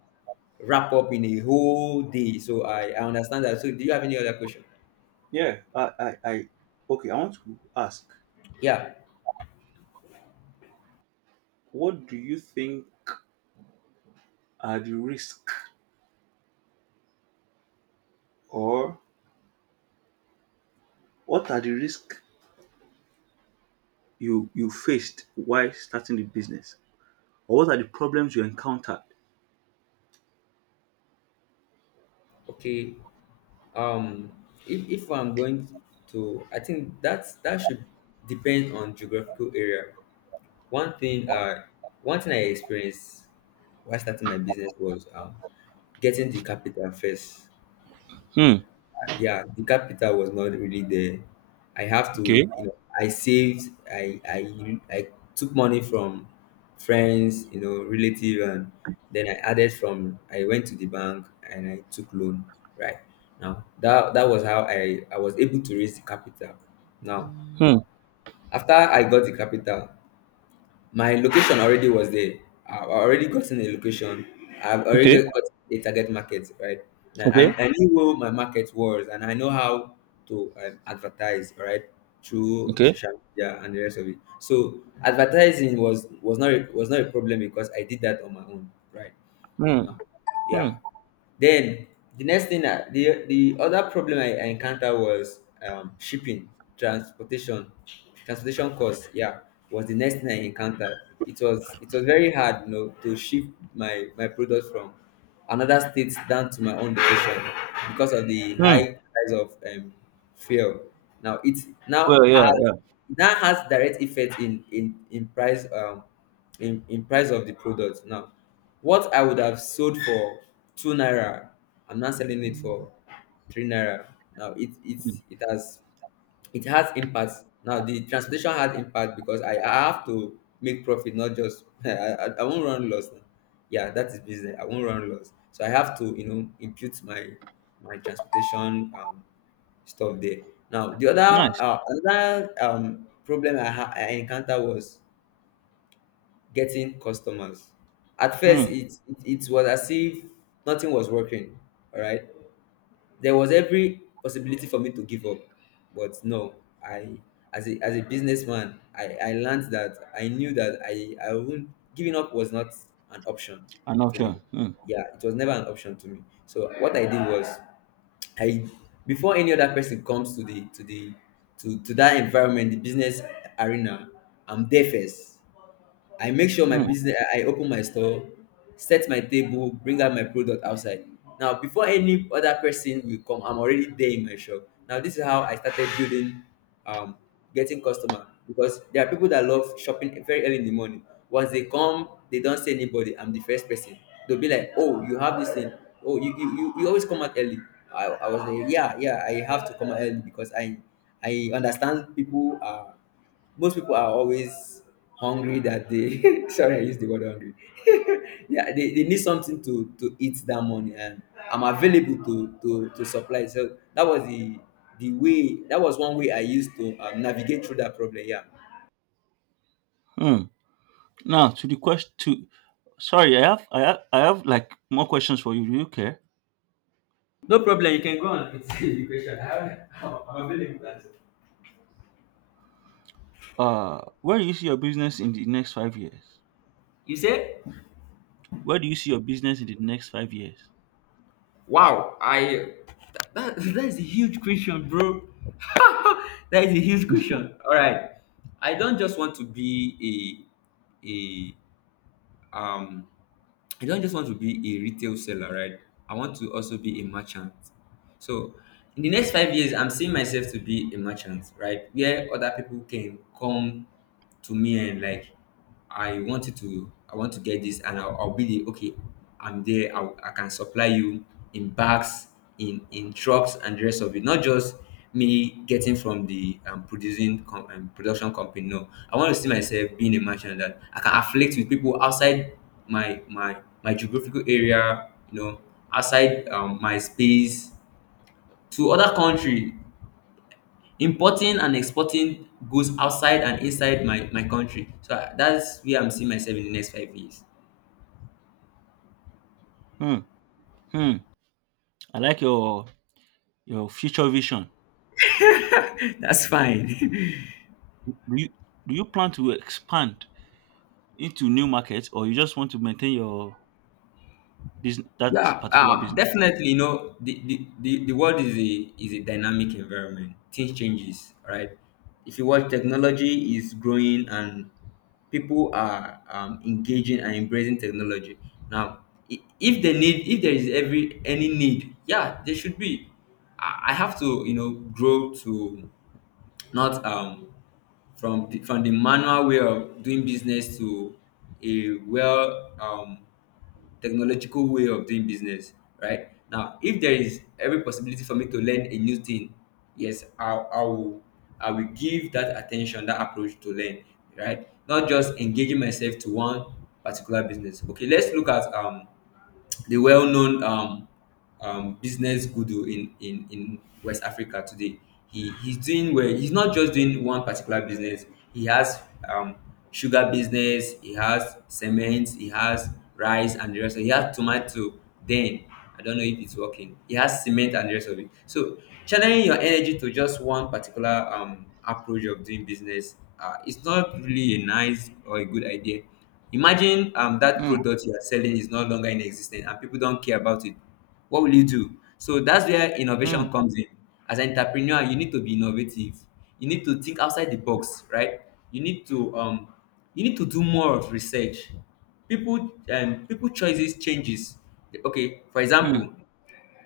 left: wrap up in a whole day. So I, I understand that. So do you have any other question?
right: yeah. I, I, I, okay, I want to ask,
left: Yeah.
right: what do you think are the risk, or what are the risks you, you faced while starting the business? Or what are the problems you encountered?
left: Okay. Um, if if I'm going to, I think that's, that should depend on geographical area. One thing uh One thing I experienced while starting my business was um getting the capital first.
right: Hmm.
left: Yeah, the capital was not really there. I have
right: Okay.
left: to, you know, I saved, i i i took money from friends, you know, relative, and then I added from, I went to the bank and I took loan, right? now that That was how i i was able to raise the capital. Now,
right: Hmm.
left: after I got the capital, my location already was there. I've already gotten a location. I've already
right: Okay.
left: got got a target market, right? Now,
right: Okay.
left: I, I knew where my market was and I know how to um, advertise, all right, through
right: Okay.
left: social media and the rest of it. So advertising was was not a, was not a problem because I did that on my own, right?
right: Hmm.
left: No.
right: Hmm.
left: Yeah. Then the next thing, I, the the other problem I, I encountered was um, shipping, transportation, transportation costs. Yeah, was the next thing I encountered. It was, it was very hard, you know, to ship my my products from another state down to my own location because of the
right: Hmm.
left: high price of um, fuel. Now it's now
right: Well, yeah,
left: has
right: yeah.
left: Now has direct effect in in in price. Um, in in price of the product. Now what I would have sold for two naira, I'm now selling it for three naira. Now it it
right: Hmm.
left: it has it has impact. Now the transportation had impact because i i have to make profit, not just i i, I won't run loss. Now yeah, that is business, I won't run loss. So I have to, you know, impute my my transportation um stuff there. Now the other
right: Nice.
left: uh, another um problem i ha- I encounter was getting customers. At
right: Hmm.
left: first, it, it, it was as if nothing was working. All right, there was every possibility for me to give up, but no. I As a, as a businessman, I I learned that, I knew that I I wouldn't giving up was not an option
right: I'm not
left: to me.
right: sure. Hmm.
left: Yeah, it was never an option to me. So what I did was, I, before any other person comes to the, to the to to that environment, the business arena, I'm there first. I make sure my
right: Hmm.
left: business, I I open my store, set my table, bring out my product outside. Now, before any other person will come, I'm already there in my shop. Now, this is how I started building, um, getting customer, because there are people that love shopping very early in the morning. Once they come, they don't see anybody. I'm the first person. They'll be like, "Oh, you have this thing. Oh, you you, you, you always come out early." I, I was like, "Yeah, yeah, I have to come out early because I I understand people are." Most people are always hungry that they sorry, I used the word hungry. Yeah, they, they need something to, to eat that morning, and I'm available to, to, to supply. So that was the the way that was one way I used to um, navigate through that problem. Yeah,
right: Hmm. Now to the question. To Sorry, I have, I have, I have like more questions for you. Do you care?
left: no problem. You can go on. It's the question. I- I'm available to answer.
right: Uh, where do you see your business in the next five years?
left: You say?
right: Where do you see your business in the next five years?
left: Wow, I that, that is a huge question, bro. That is a huge question. All right, I don't just want to be a a um. I don't just want to be a retail seller, right? I want to also be a merchant. So, in the next five years, I'm seeing myself to be a merchant, right? Where other people can come to me and like, I wanted to I want to get this, and I'll, I'll be the, okay, I'm there, I, I can supply you in bags, in in trucks and the rest of it. Not just me getting from the um, producing com- um, production company. No, I want to see myself being a merchant that I can afflict with people outside my my my geographical area, you know, outside, um, my space, to other country, importing and exporting goods outside and inside my my country. So I- that's where I'm seeing myself in the next five years.
right: Hmm. Hmm. I like your your future vision.
left: That's fine.
right: Do you do you plan to expand into new markets, or you just want to maintain your business, that
left: Yeah,
right: particular
left: um,
right: business?
left: definitely. You know, the, the, the, the world is a, is a dynamic environment. Things changes, right? If you watch, technology is growing and people are um, engaging and embracing technology. Now, i- if they need, if there is every any need, yeah, there should be. I I have to, you know, grow to not um from the, from the manual way of doing business to a well, um, technological way of doing business. Right now, if there is every possibility for me to learn a new thing, yes, i, I will, I will give that attention, that approach to learn, right? Not just engaging myself to one particular business. Okay, let's look at um the well-known, um, um, business guru in, in, in West Africa today. He, he's doing well. He's not just doing one particular business. He has um, sugar business. He has cement. He has rice and the rest of it. He has tomato. Then, I don't know if it's working. He has cement and the rest of it. So channeling your energy to just one particular, um, approach of doing business, uh, it's not really a nice or a good idea. Imagine um that
right: Hmm.
left: product you are selling is no longer in existence and people don't care about it. What will you do? So that's where
right: Hmm.
left: innovation comes in. As an entrepreneur, you need to be innovative. You need to think outside the box, right? You need to um you need to do more of research. People um people choices changes. Okay, for
right: Hmm.
left: example,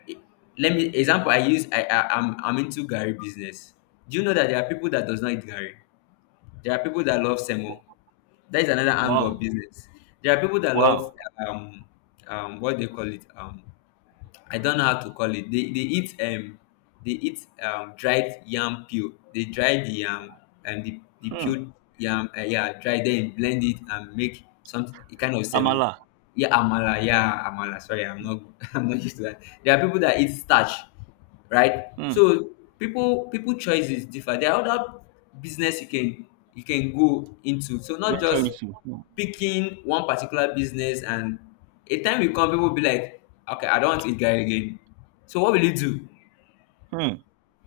left: e- let me example I use, I, I I'm I'm into Gary business. Do you know that there are people that does not eat Gary? There are people that love Semo. That is another angle of
right: Wow.
left: business. There are people that love,
right: Wow.
left: um, um, what they call it. Um, I don't know how to call it. They they eat, um they eat, um dried yam peel. They dry the yam and the the
right: Hmm.
left: peeled yam, um yeah, dry, then blend it and make something, a kind of semo.
right: Amala.
left: Yeah, amala, yeah, amala. Sorry, I'm not I'm not used to that. There are people that eat starch, right?
right: Hmm.
left: So people people choices differ. There are other business you can, you can go into. So not
right: Venture
left: just
right: into. Hmm.
left: picking one particular business. And a time will come, people will be like, okay, I don't want to eat guy again. So what will you do?
right: Hmm.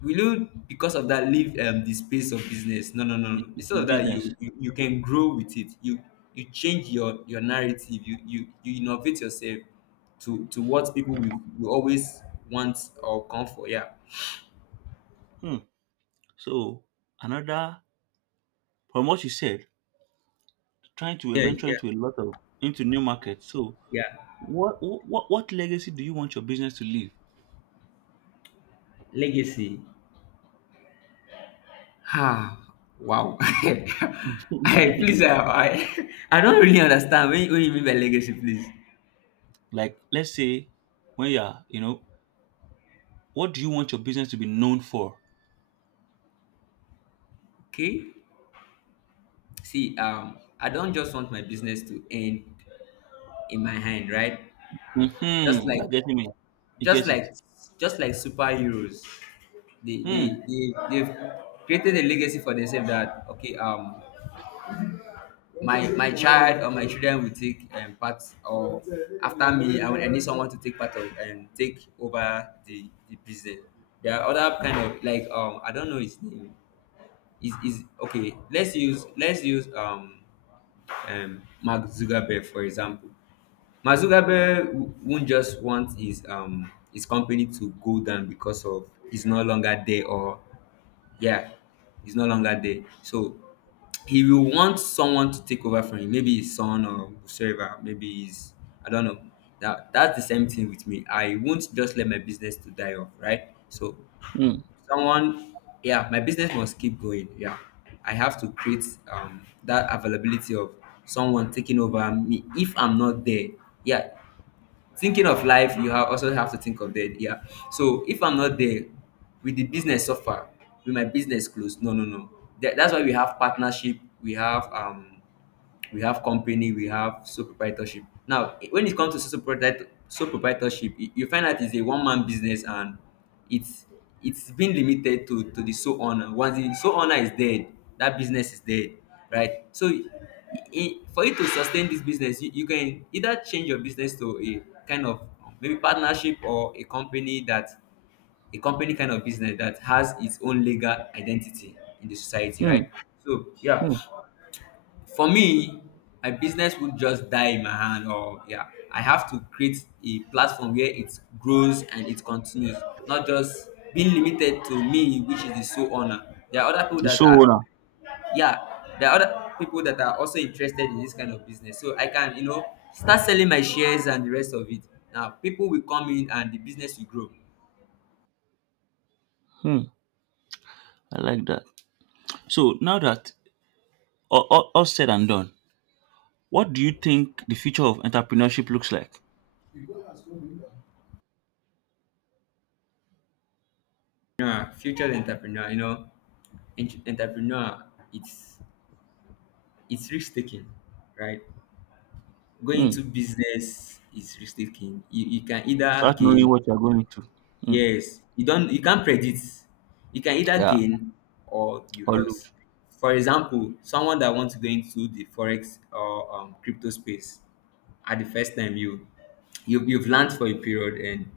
left: Will you because of that leave, um, the space of business? No, no, no, no.
right: The,
left: Instead
right: the
left: of that, you
right: business.
left: you, you can grow with it. You you change your your narrative. You you you innovate yourself to to what people will, will always want or come for. Yeah,
right: Hmm. So another, from what you said, trying to
left: yeah,
right: venture
left: yeah,
right: into a lot of, into new markets. So
left: yeah.
right: what what what legacy do you want your business to leave?
left: Legacy. Ah, wow. I, please, I, I, I don't really understand what, you- what you mean by legacy, please?
right: Like, let's say when you are, you know, what do you want your business to be known for?
left: Okay. See, um, I don't just want my business to end in my hand, right? Just
right: Hmm.
left: like,
right: You're getting me. You
left: just
right: get it.
left: like, just like superheroes, they they
right: Hmm.
left: they they've created a legacy for themselves, that okay, um, my my child or my children will take, um, part, or after me. And when I need someone to take part of, um, take over the the business, there are other kind of, like, um I don't know his name is is, okay, let's use, let's use um um Mark Zuckerberg, for example. Mark Zuckerberg w- won't just want his, um his company to go down because of, he's no longer there, or, yeah, he's no longer there. So he will want someone to take over from him. Maybe his son or whosoever. Maybe his, I don't know. That, that's the same thing with me. I won't just let my business to die off, right? So
right: Hmm.
left: someone, yeah, my business must keep going. Yeah, I have to create um that availability of someone taking over me if I'm not there. Yeah, thinking of life, you have, also have to think of death. Yeah, so if I'm not there, will the business suffer? Will my business close? No, no, no, that, that's why we have partnership. We have um we have company, we have sole proprietorship. Now, i- when it comes to sole proprietorship, sole proprietorship you you find out it's a one man business, and it's it's been limited to to the sole owner. Once the sole owner is dead, that business is dead, right? So, I for you to sustain this business, you, you can either change your business to a kind of maybe partnership, or a company that a company kind of business that has its own legal identity in the society,
right: Hmm.
left: right? So, yeah,
right: Hmm.
left: for me, my business would just die in my hand, or yeah, I have to create a platform where it grows and it continues, not just being limited to me, which is the sole owner. There are other people
right: The
left: that are,
right: sole owner.
left: yeah, there are other people that are also interested in this kind of business, so I can, you know, start selling my shares and the rest of it. Now, people will come in and the business will grow.
right: Hmm. I like that. So now that all, all, all said and done, what do you think the future of entrepreneurship looks like?
left: Entrepreneur, future entrepreneur, you know, en- entrepreneur, it's it's risk taking, right? Going
right: Hmm.
left: into business is risk taking. You, you can either
right: Without knowing
left: gain,
right: what you're going into. Hmm.
left: yes, you don't, you can't predict. You can either
right: Yeah.
left: gain or you
right: Or
left: lose.
right: lose.
left: For example, someone that wants to go into the forex or um, crypto space. At the first time, you, you you've learned for a period, and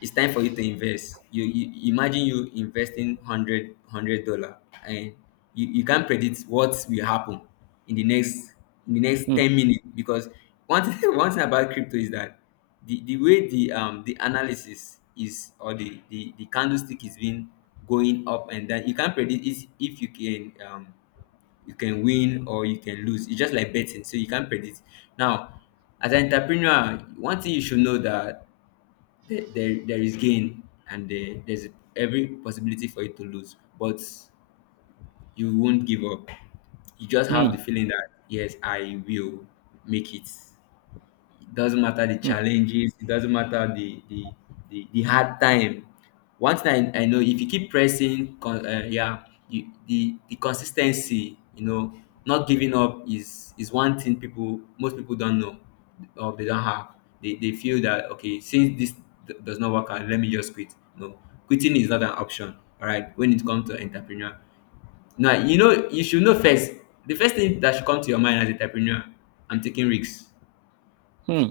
left: it's time for you to invest. You, you imagine you investing hundred hundred dollar, and you, you can't predict what will happen in the next in the next
right: Hmm.
left: ten minutes, because one thing, one thing about crypto is that the, the way the um the analysis is, or the, the the candlestick is being going up and down, you can't predict is if you can um you can win or you can lose. It's just like betting, so you can't predict. Now, as an entrepreneur, one thing you should know, that there, there, there is gain, and there, there's every possibility for you to lose, but you won't give up. You just have
right: Hmm.
left: the feeling that yes, I will make it. It doesn't matter the
right: Hmm.
left: challenges, it doesn't matter the the, the, the hard time. One thing I, I know, if you keep pressing con, uh, yeah, you, the the consistency, you know, not giving up is is one thing people, most people don't know, or they don't have. They, they feel that okay, since this d- does not work out, let me just quit. No, quitting is not an option. All right, when it comes to entrepreneur, now you know, you should know first. The first thing that should come to your mind as entrepreneur, I'm taking risks.
right: Hmm.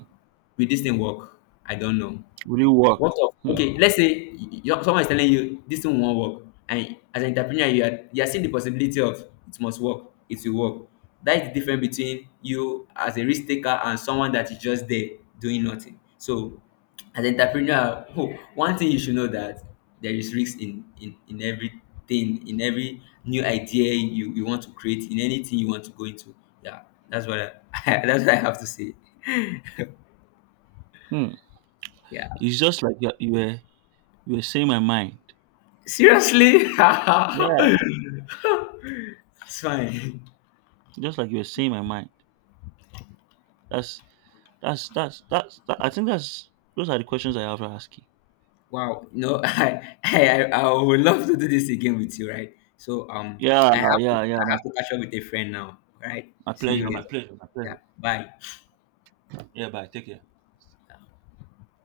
left: Will this thing work? I don't know.
right: Will it work?
left: What of
right: Hmm.
left: okay? Let's say y- y- someone is telling you this thing won't work, and as an entrepreneur, you are you are seeing the possibility of it must work, it will work. That is the difference between you as a risk taker and someone that is just there doing nothing. So, as an entrepreneur, oh, one thing you should know that there is risk in in in everything, in every new idea you you want to create, in anything you want to go into. Yeah, that's what I, that's what I have to say.
right: Hmm.
left: Yeah.
right: It's just like you you were you were saying my mind.
left: Seriously?
right: Yeah.
left: It's fine.
right: Just like you were saying my mind. That's, that's that's that's that, I think that's, those are the questions I have to ask you.
left: Wow. No, I, I I I would love to do this again with you, right? So um
right: Yeah,
left: I have to
right: yeah, yeah.
left: I
right: My,
left: have to catch up with a friend now. All right.
right: my
left: See
right: pleasure,
left: you
right: my
left: later.
right: pleasure, my
left: Yeah.
right: pleasure.
left: Bye.
right: Yeah, bye. Take care.